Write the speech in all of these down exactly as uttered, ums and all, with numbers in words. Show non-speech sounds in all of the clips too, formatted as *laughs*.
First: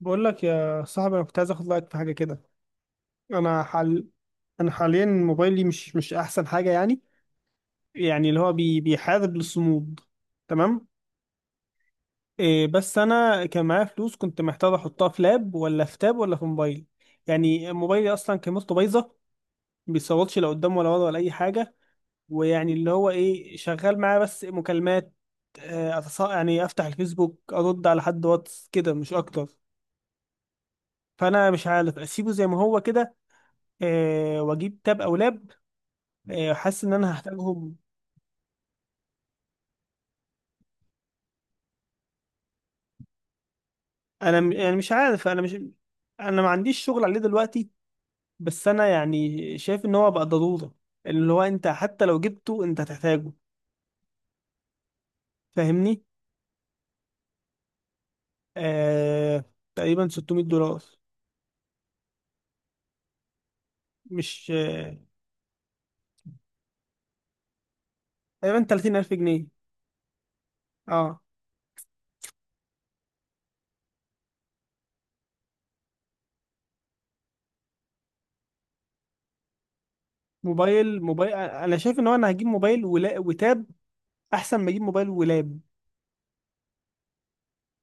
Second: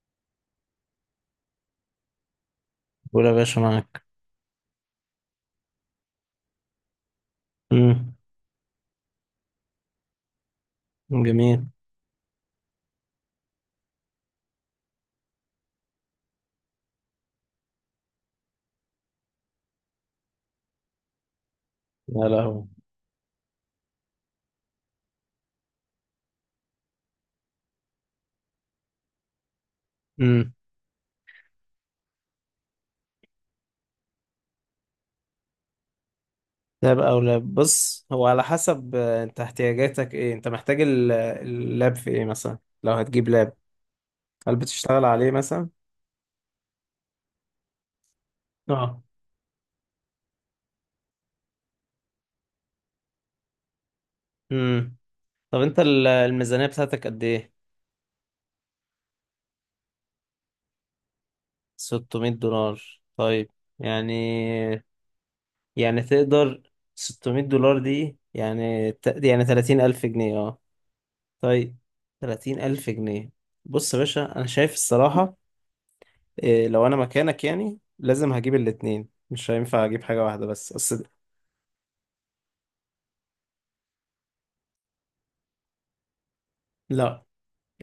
بقول لك يا صاحبي، انا كنت عايز اخد رايك في حاجه كده. قول يا باشا، انا معاك. حال انا حاليا موبايلي مش مش احسن حاجه يعني. امم. يعني اللي هو بي... بيحارب للصمود. تمام. جميل. إيه، بس انا كان معايا فلوس كنت محتاج احطها في لاب ولا في تاب ولا في موبايل. يعني موبايلي اصلا كاميرته بايظه، ما بيصورش لا قدام ولا ورا ولا اي حاجه. يا لهوي. ويعني اللي هو ايه، شغال معايا بس مكالمات. آه، أتص... يعني افتح الفيسبوك ارد على حد واتس كده مش اكتر. امم. فانا مش عارف اسيبه زي ما هو كده. آه، واجيب تاب او لاب. إيه، حاسس ان لاب انا او لاب، هحتاجهم. بص هو على حسب، آه، انت احتياجاتك ايه؟ انت محتاج ال- اللاب في ايه مثلا لو هتجيب لاب؟ انا م- هل يعني مش بتشتغل عارف عليه انا مش مثلا؟ انا ما عنديش شغل عليه دلوقتي، بس انا اه. يعني شايف ان هو بقى ضرورة. اللي هو انت حتى لو جبته انت هتحتاجه، امم. طب انت فاهمني. ال- الميزانية بتاعتك قد ايه؟ آه... تقريبا ستمية دولار. ستمائة دولار، طيب. يعني. مش آه... يعني تقدر. ستمائة دولار دي تقريبا يعني 30000 ت- يعني جنيه تلاتين ألف جنيه، اه؟ اه. طيب. تلاتين ألف جنيه. بص يا باشا، أنا شايف الصراحة، إيه، لو انا مكانك يعني لازم هجيب الاتنين، مش هينفع اجيب حاجة واحدة بس، موبايل اصل. موبايل، انا شايف ان هو انا هجيب موبايل ولا... وتاب، احسن ما اجيب موبايل ولاب. لا،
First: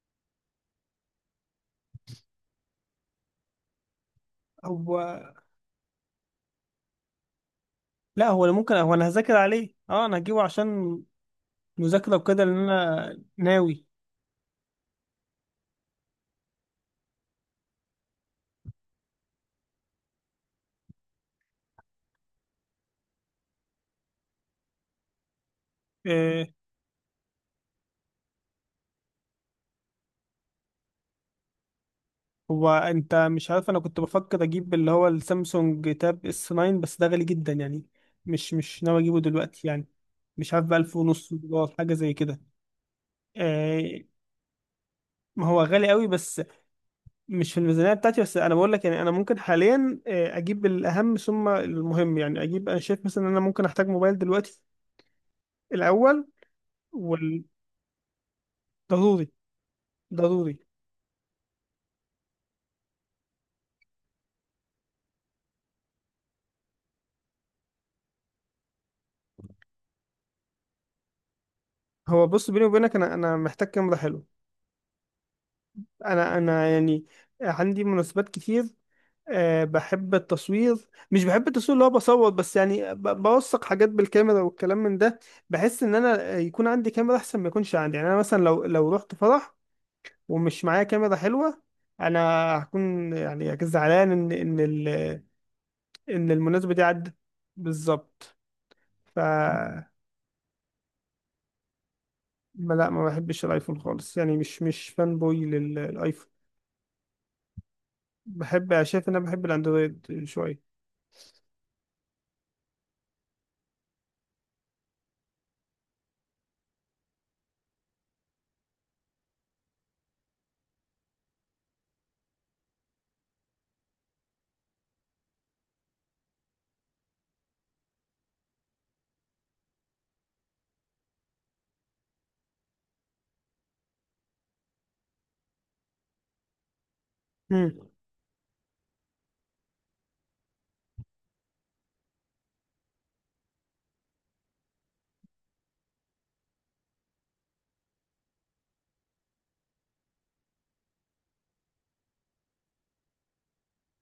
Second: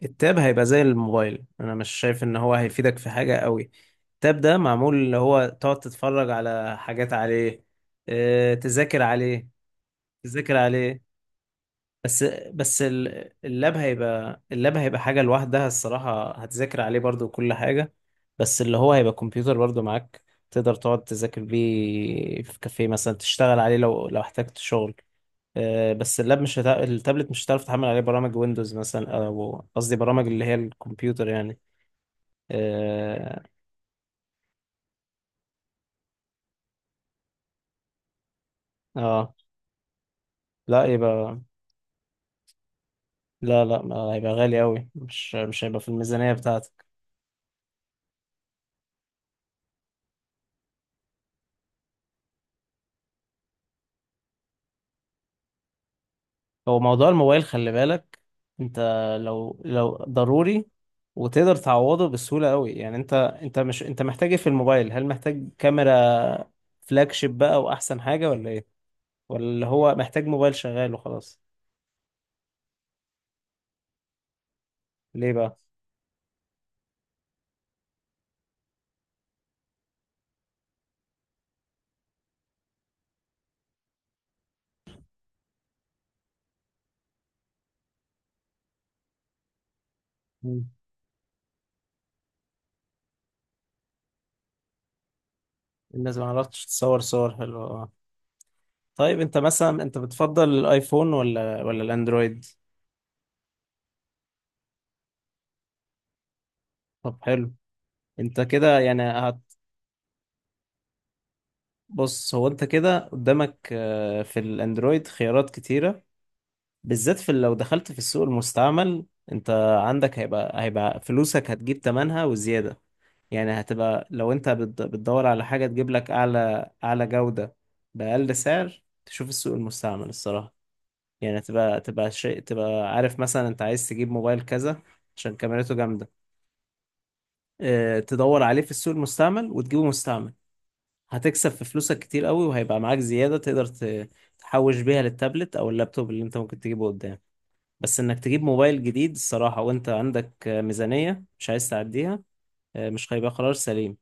التاب هيبقى زي الموبايل. انا مش شايف ان هو هيفيدك في حاجة قوي. التاب ده معمول اللي هو هو تقعد تتفرج على حاجات عليه. لا، هو أنا إيه، ممكن، هو تذاكر انا هذاكر عليه؟ عليه، اه انا هجيبه تذاكر عليه؟ عشان مذاكرة بس وكده لان بس انا ال- اللاب ناوي. هيبقى، اللاب هيبقى حاجة لوحدها الصراحة، هتذاكر عليه برضو كل حاجة، بس اللي هو هيبقى كمبيوتر برضو معاك. تقدر تقعد تذاكر بيه في كافيه مثلا، تشتغل عليه لو لو احتجت شغل. آه، بس اللاب آه، مش هتا... التابلت مش هتعرف تحمل عليه برامج ويندوز مثلا، او قصدي برامج اللي هي الكمبيوتر يعني. هو انت اه. مش عارف انا كنت بفكر اجيب اللي هو السامسونج تاب اس تسعة، بس ده غالي جدا يعني. مش مش ناوي اجيبه آه. دلوقتي يعني. مش عارف بقى لا ألف ونص يبقى. دولار حاجه زي كده. لا لا آه. ما- هيبقى غالي قوي، مش ما هو مش هيبقى في غالي قوي، الميزانية بس بتاعتك. مش في الميزانيه بتاعتي. بس انا بقول لك يعني، انا ممكن حاليا آه، اجيب الاهم ثم المهم. يعني اجيب، انا شايف مثلا ان انا ممكن احتاج موبايل دلوقتي الاول هو موضوع الموبايل والضروري. خلي بالك انت. لو لو ضروري. ضروري وتقدر تعوضه بسهولة قوي يعني انت، انت مش انت محتاج ايه في الموبايل؟ هل محتاج كاميرا فلاج شيب بقى واحسن حاجة، ولا ايه؟ ولا اللي هو محتاج موبايل شغال وخلاص؟ هو بص، بيني وبينك انا انا محتاج كاميرا حلوه. ليه بقى؟ انا انا يعني عندي مناسبات كتير. أه بحب التصوير، مش بحب التصوير اللي هو بصور بس، يعني ب- بوثق حاجات بالكاميرا والكلام من ده. بحس ان انا يكون عندي كاميرا احسن ما يكونش عندي. يعني انا مثلا لو لو رحت فرح ومش معايا كاميرا حلوة، انا هكون يعني زعلان ان ان ال- الناس ما ان عرفتش المناسبة دي تصور عدت. صور حلوة، اه. بالظبط. ف طيب انت مثلا انت بتفضل الايفون ولا ولا الاندرويد؟ ما- لا، ما بحبش الايفون خالص، يعني مش مش فان بوي للايفون. طب حلو. انت كده بحب يعني شايف ان انا هت. بحب الاندرويد شوية. بص هو انت كده قدامك آه، في الاندرويد خيارات كتيرة، بالذات في لو دخلت في السوق المستعمل. انت عندك، هيبقى هيبقى فلوسك هتجيب تمنها وزيادة. يعني هتبقى لو انت بت- بتدور على حاجة تجيب لك اعلى اعلى جودة بأقل سعر، تشوف السوق المستعمل الصراحة. يعني تبقى تبقى شيء تبقى عارف مثلا انت عايز تجيب موبايل كذا عشان كاميرته جامدة. مم. اه، تدور عليه في السوق المستعمل وتجيبه مستعمل. هتكسب في فلوسك كتير قوي، وهيبقى معاك زيادة تقدر ت- تحوش بيها للتابلت او اللابتوب اللي انت ممكن تجيبه قدام. بس انك تجيب موبايل جديد الصراحة، وانت عندك آه، ميزانية مش عايز تعديها، آه، مش هيبقى قرار سليم،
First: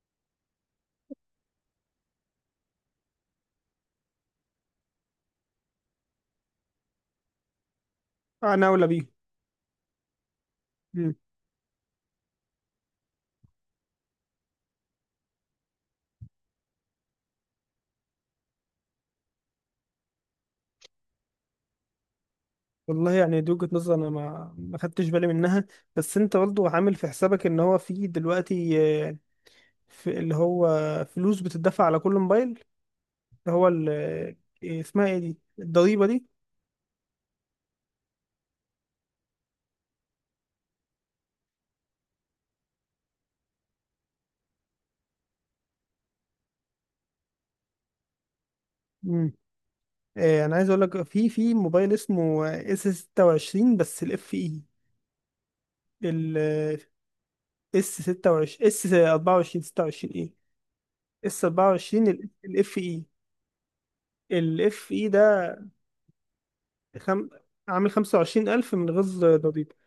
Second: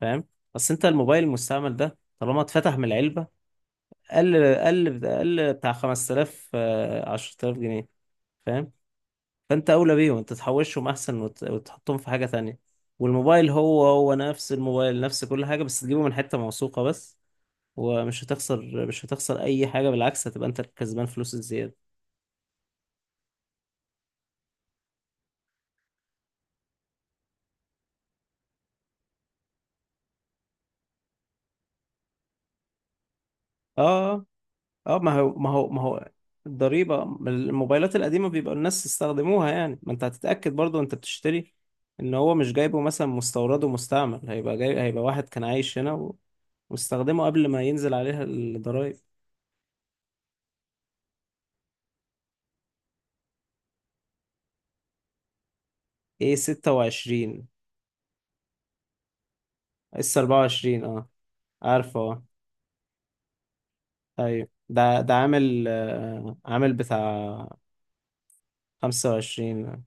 فاهم؟ بس انت الموبايل المستعمل ده طالما اتفتح من العلبة، قل قل قل بتاع خمسة آلاف آه، عشرتلاف جنيه. انا فاهم؟ اولى بيه. فانت اولى بيهم. انت تحوشهم احسن وت... وتحطهم في حاجه تانية. والموبايل هو هو نفس الموبايل، نفس كل حاجه، بس تجيبه من حته موثوقه بس. ومش هتخسر، مش هتخسر اي حاجه، بالعكس هتبقى انت الكسبان فلوس الزياده. والله يعني دي وجهة نظر انا ما ما خدتش بالي منها. بس انت برضه عامل في حسابك ان هو في دلوقتي، آه، في اللي هو فلوس بتدفع على كل موبايل، اللي هو ال- اه. آه، اه، اسمها ايه ما هو دي، ما هو ما الضريبة هو دي. الضريبه. الموبايلات القديمه بيبقى الناس استخدموها، يعني ما انت هتتاكد برضو انت بتشتري ان هو مش جايبه مثلا مستورد ومستعمل، هيبقى جاي هيبقى واحد كان عايش هنا و... واستخدمه قبل ما ينزل عليها الضرايب. مم. آه، انا عايز اقول لك في في موبايل اسمه اس ستة وعشرين بس الاف اي. ايه ال ستة وعشرين؟ اس ستة وعشرين، اس اربعة وعشرين، ستة وعشرين اس اي. اربعة وعشرين، اه، اس عارفه اربعة وعشرين اه. الاف اي. ايوه الاف ده اي ده ده عامل آه، عامل خم... بتاع عامل خمسة وعشرين الف من غير ضريبة، خمسة وعشرين.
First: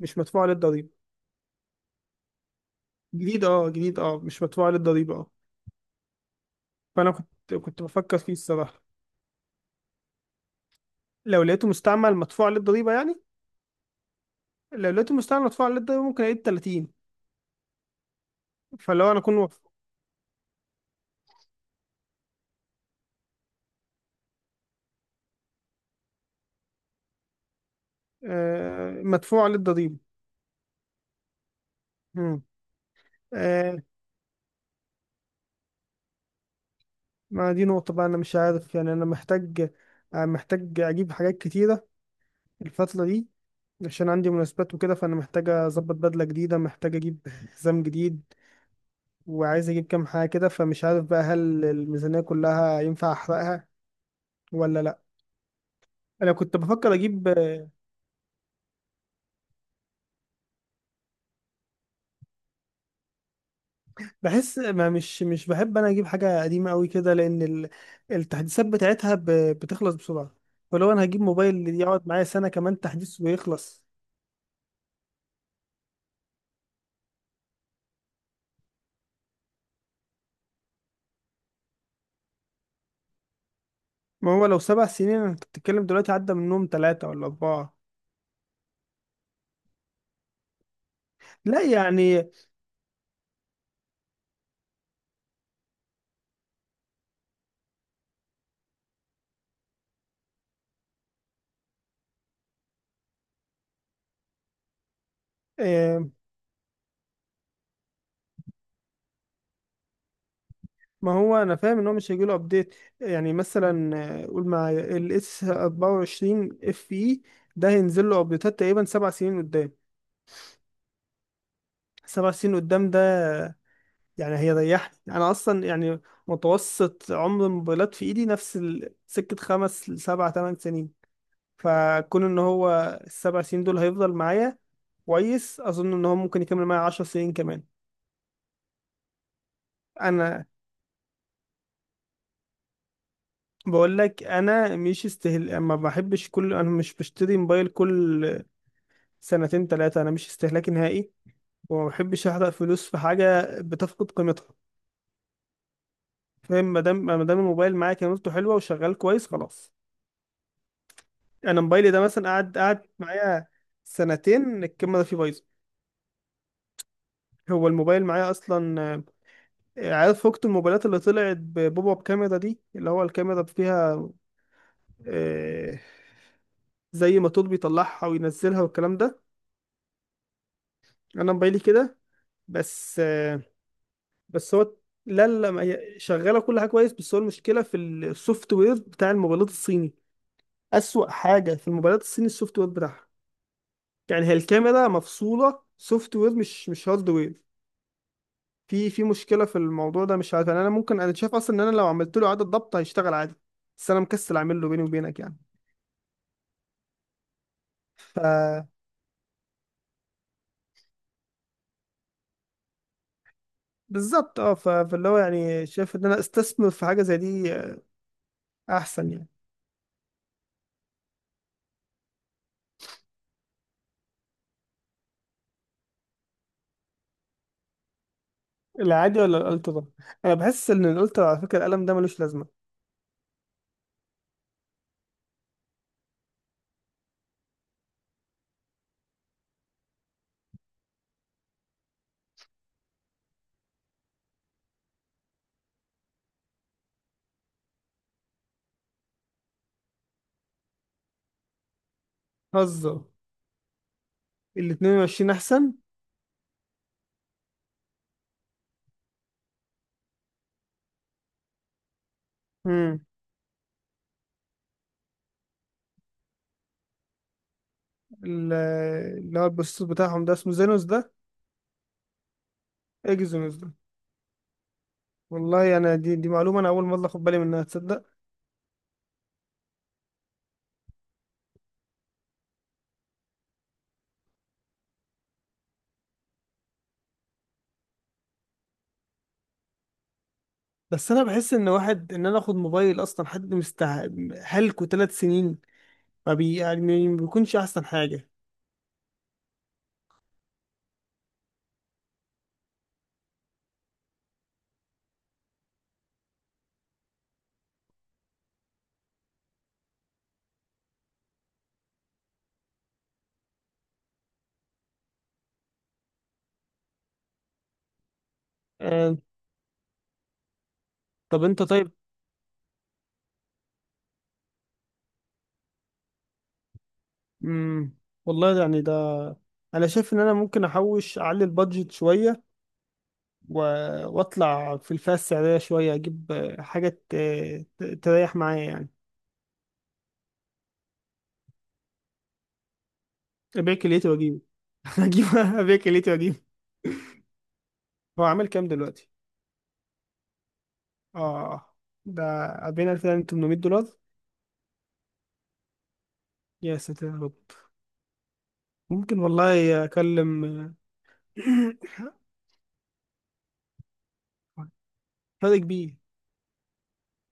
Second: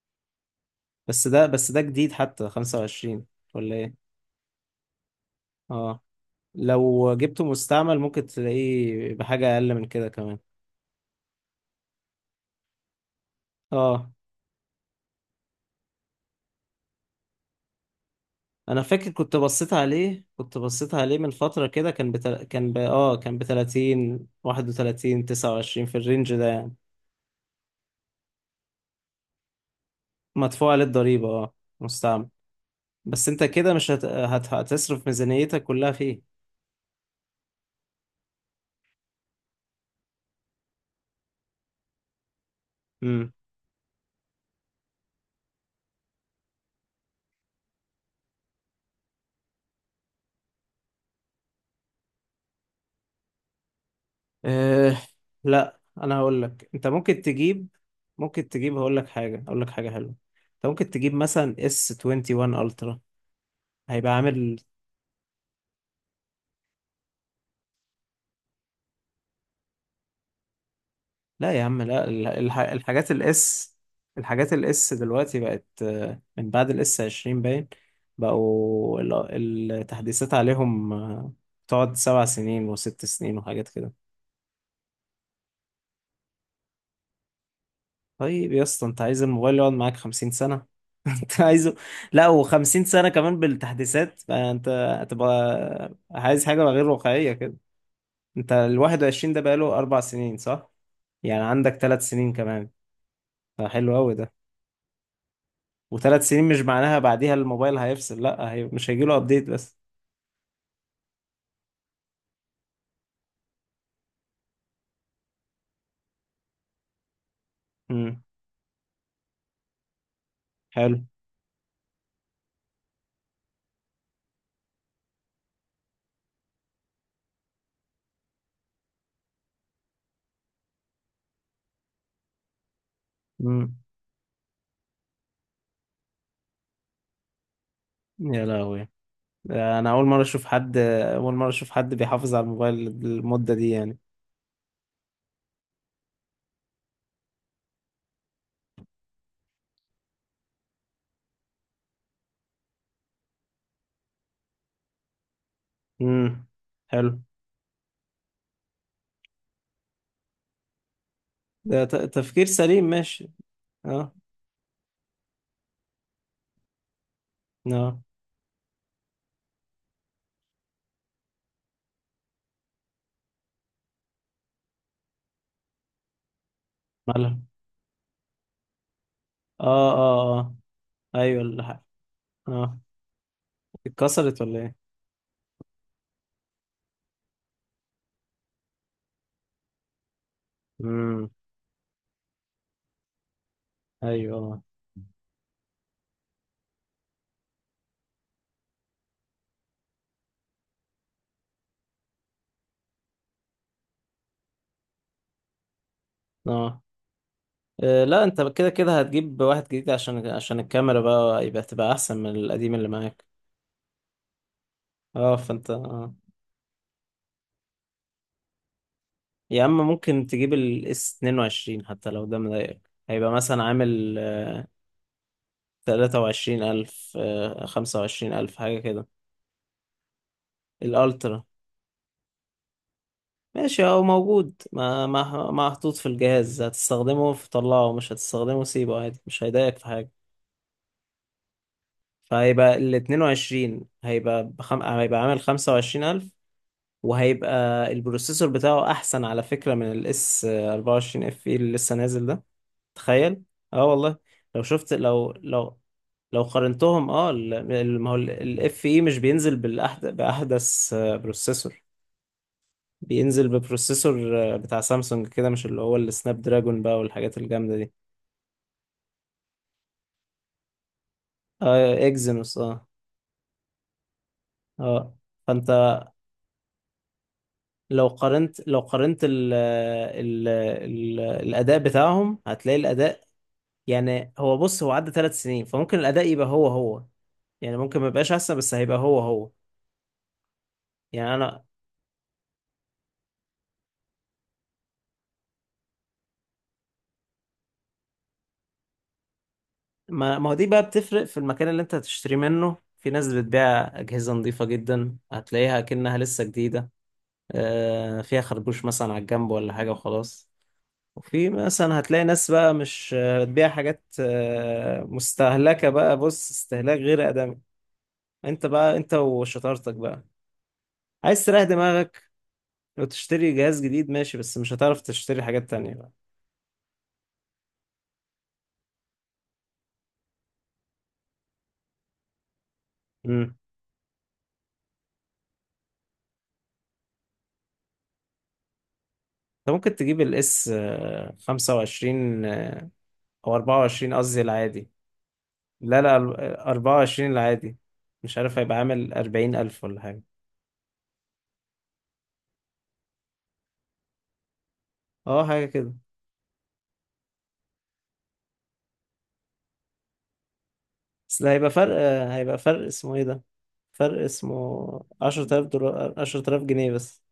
مش مدفوع عليه الضريبة. بس ده بس ده جديد حتى، خمسة وعشرين جديد، اه ولا جديد ايه؟ اه، مش مدفوع للضريبة اه. اه. فأنا لو جبته كنت كنت مستعمل بفكر ممكن فيه الصراحة. تلاقيه بحاجة اقل من كده كمان. لو لقيته مستعمل مدفوع للضريبة يعني، اه. لو لقيته مستعمل مدفوع للضريبة ممكن ألاقيه بتلاتين. انا فاكر فلو أنا كنت أكون وف... بصيت عليه كنت بصيت عليه من فترة كده، كان بتل... كان ب... اه، كان ب تلاتين، واحد وثلاثين، تسعة وعشرين، في الرينج ده يعني. آه مدفوع للضريبة. مدفوع عليه الضريبة اه، مستعمل. مم. بس انت كده آه مش هت... هت... هتصرف ميزانيتك كلها فيه. ما دي نقطة بقى، أنا مش عارف يعني. أنا محتاج، آه محتاج أجيب حاجات كتيرة الفترة دي، عشان عندي مناسبات وكده. فأنا محتاج أظبط بدلة جديدة، محتاج أجيب حزام جديد، وعايز أجيب كام حاجة كده. فمش عارف بقى هل الميزانية كلها ينفع أحرقها ولا أه. لأ. لا انا انا هقول كنت لك انت بفكر ممكن اجيب. تجيب. ممكن تجيب هقول لك حاجه، هقول لك حاجه حلوه. انت ممكن تجيب مثلا اس واحد وعشرين الترا، هيبقى عامل. بحس ما مش مش بحب انا اجيب حاجه قديمه قوي كده، لان ال- التحديثات بتاعتها ب- بتخلص بسرعه. فلو انا هجيب لا يا موبايل عم لا، يقعد معايا ال- سنه الح... كمان الحاجات تحديث الاس، ويخلص. الحاجات الاس دلوقتي بقت آه، من بعد الاس عشرين باين. بقوا ال- التحديثات عليهم آه، تقعد سبع سنين وست سنين وحاجات كده. ما هو لو سبع سنين، انا كنت بتتكلم دلوقتي عدى منهم ثلاثه ولا اربعه. طيب يا اسطى، انت عايز الموبايل يقعد معاك خمسين سنه؟ *laughs* انت لا عايزه لا يعني. و50 سنة كمان بالتحديثات، فانت هتبقى عايز حاجة غير واقعية كده. انت ال واحد وعشرين ده بقاله اربع سنين، صح؟ يعني عندك ثلاث سنين كمان، فحلو قوي ده. آه، وثلاث سنين مش معناها بعديها الموبايل هيفصل، لا، هي مش هيجيله ابديت بس. ما هو انا فاهم ان هو مش هيجيله ابديت. يعني مثلا آه، قول مع الاس اربعة وعشرين اف اي، ده هينزل له امم. ابديتات تقريبا سبع سنين قدام. حلو. سبع سنين قدام ده، يعني هي ريحت انا اصلا. يعني متوسط عمر الموبايلات في ايدي نفس ال- سكة خمس لسبع تمن سنين. فكون ان هو السبع سنين امم. دول هيفضل معايا، كويس. اظن ان هو ممكن يكمل معايا عشر سنين كمان. يا لهوي، ده انا اول مرة اشوف انا حد. اول مرة اشوف حد بيحافظ على الموبايل المدة دي بقول يعني. لك، انا مش استهل ما بحبش كل، انا مش بشتري موبايل كل سنتين ثلاثة. انا مش استهلاكي نهائي، وما بحبش احرق فلوس في حاجة بتفقد قيمتها. امم. فاهم؟ ما دام حلو. ما دام الموبايل معايا كاميرته حلوة وشغال كويس، خلاص. انا ده موبايلي ت- ده مثلا تفكير قعد سليم، قعد ماشي. معايا اه. سنتين، الكاميرا ده فيه بايظه. هو اه. الموبايل معايا اصلا آه، عارف فكت الموبايلات اللي طلعت ببوب اب كاميرا دي، اللي هو الكاميرا فيها آه، زي مالها. موتور بيطلعها وينزلها والكلام ده. اه اه اه. انا ايوه موبايلي اللي ح- كده، اه. بس آه، اتكسرت بس ولا هو، ايه؟ لا لا، ما هي شغاله كل حاجه كويس، بس هو المشكله في السوفت وير بتاع الموبايلات الصيني. اسوأ امم. حاجه في الموبايلات الصيني السوفت وير بتاعها. يعني هي ايوه اه. الكاميرا مفصوله سوفت وير، مش مش هارد وير. في في مشكلة في الموضوع ده، مش عارف يعني. انا ممكن، انا شايف اصلا ان انا لو عملت له اعادة ضبط هيشتغل عادي، بس انا مكسل اعمل له، بيني وبينك يعني. آه، آه، ف لا انت كده كده هتجيب واحد جديد، عشان عشان الكاميرا بقى يبقى تبقى احسن من القديم اللي معاك. بالظبط، اه. ف- فاللي هو اه يعني فانت شايف ان آه. انا استثمر في حاجة زي دي آه، احسن يعني. يا اما ممكن تجيب الاس اتنين وعشرين حتى لو، ده مضايقك هيبقى مثلا عامل تلاتة وعشرين ألف آه، خمسة وعشرين ألف حاجة كده. العادي ولا الالترا؟ انا بحس ان الالترا، على الألترا، فكرة القلم ده ملوش لازمة. ماشي هو موجود، ما ما ما محطوط في الجهاز، هتستخدمه في طلعه، مش هتستخدمه سيبه عادي، مش هيضايقك في حاجة. فهيبقى ال اتنين وعشرين هيبقى بخم... هيبقى عامل خمسة وعشرين ألف، وهيبقى البروسيسور بتاعه احسن على فكرة من الاس اربعة وعشرين اف اي اللي لسه نازل ده. هزر. تخيل. اه والله. لو ال شفت، اثنين وعشرين لو احسن. لو لو قارنتهم، اه، ال- ال- ما هو الاف اي مش بينزل بالأحد... باحدث آه، بروسيسور. امم. بينزل ببروسيسور آه، بتاع سامسونج كده، مش اللي هو السناب دراجون بقى والحاجات الجامدة دي. ال- اللي هو البروسيسور بتاعهم ده اسمه زينوس ده. اه اكزينوس اه. اكزينوس ده. اه فانت والله انا دي دي معلومة انا اول مرة اخد بالي منها، تصدق؟ لو قارنت لو قارنت ال ال ال الأداء بتاعهم، هتلاقي الأداء، يعني هو بص هو عدى ثلاث سنين، فممكن الأداء يبقى هو هو، يعني ممكن ما يبقاش أحسن بس هيبقى هو هو. بس انا يعني بحس أنا ان واحد ان انا اخد موبايل اصلا حد مستع هلكه ثلاث سنين، ما بي يعني ما بيكونش احسن حاجه. ما, ما هو دي بقى بتفرق في المكان اللي أنت هتشتري منه. في ناس بتبيع أجهزة نظيفة جدا، هتلاقيها كأنها لسه جديدة، آه، فيها خربوش مثلا على الجنب ولا حاجة وخلاص. وفي مثلا هتلاقي ناس بقى مش آه، بتبيع حاجات آه، مستهلكة بقى، بص استهلاك غير آدمي. انت بقى، انت آه. وشطارتك بقى، طب عايز تريح انت طيب. دماغك لو تشتري جهاز جديد ماشي، بس مش هتعرف تشتري حاجات تانية بقى. مم. والله يعني ده، انا شايف ان انا ممكن احوش اعلي البادجت شويه امم. و... واطلع في الفئه السعريه شويه، اجيب آه، حاجه ت... ت- تريح معايا يعني. انت ممكن تجيب الاس خمسة وعشرين آه، او ابيع كليتي اربعة وعشرين، قصدي واجيبه. العادي. *laughs* اجيب ابيع لا كليتي لا ال- واجيبه. اربعة وعشرين العادي. هو مش عامل عارف كام هيبقى دلوقتي؟ عامل اربعين ألف ولا حاجة. اه. آه، ده اربعين الف وتمنمية دولار. اه، حاجة كده. يا ساتر يا رب. ممكن والله اكلم. بس ده هيبقى فرق آه، هيبقى فرق اسمه ايه ده، فرق اسمه فرق 10000 كبير. دولار عشرة آلاف جنيه بس.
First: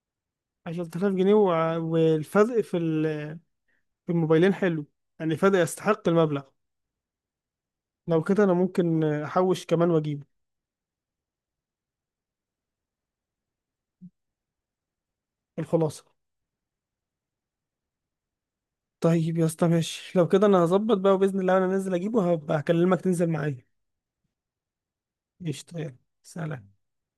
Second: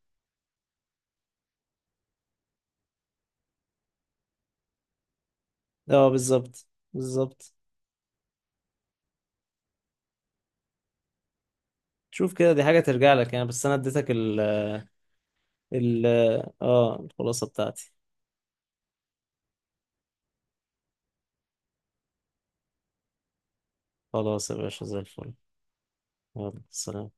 عشرة آلاف جنيه، وع- والفرق في ال- في الموبايلين حلو، يعني فرق يستحق اه المبلغ. بالظبط، بالظبط. لو كده أنا ممكن أحوش كمان وأجيبه. شوف كده، دي حاجة ترجع لك يعني. بس انا اديتك الخلاصة. ال اه الخلاصة بتاعتي. طيب يا اسطى، ماشي. لو كده أنا هظبط بقى، وبإذن الله أنا نازل أجيبه هبقى أكلمك تنزل معايا. خلاص يا باشا زي الفل. قشطة، يلا. يلا سلام. سلام.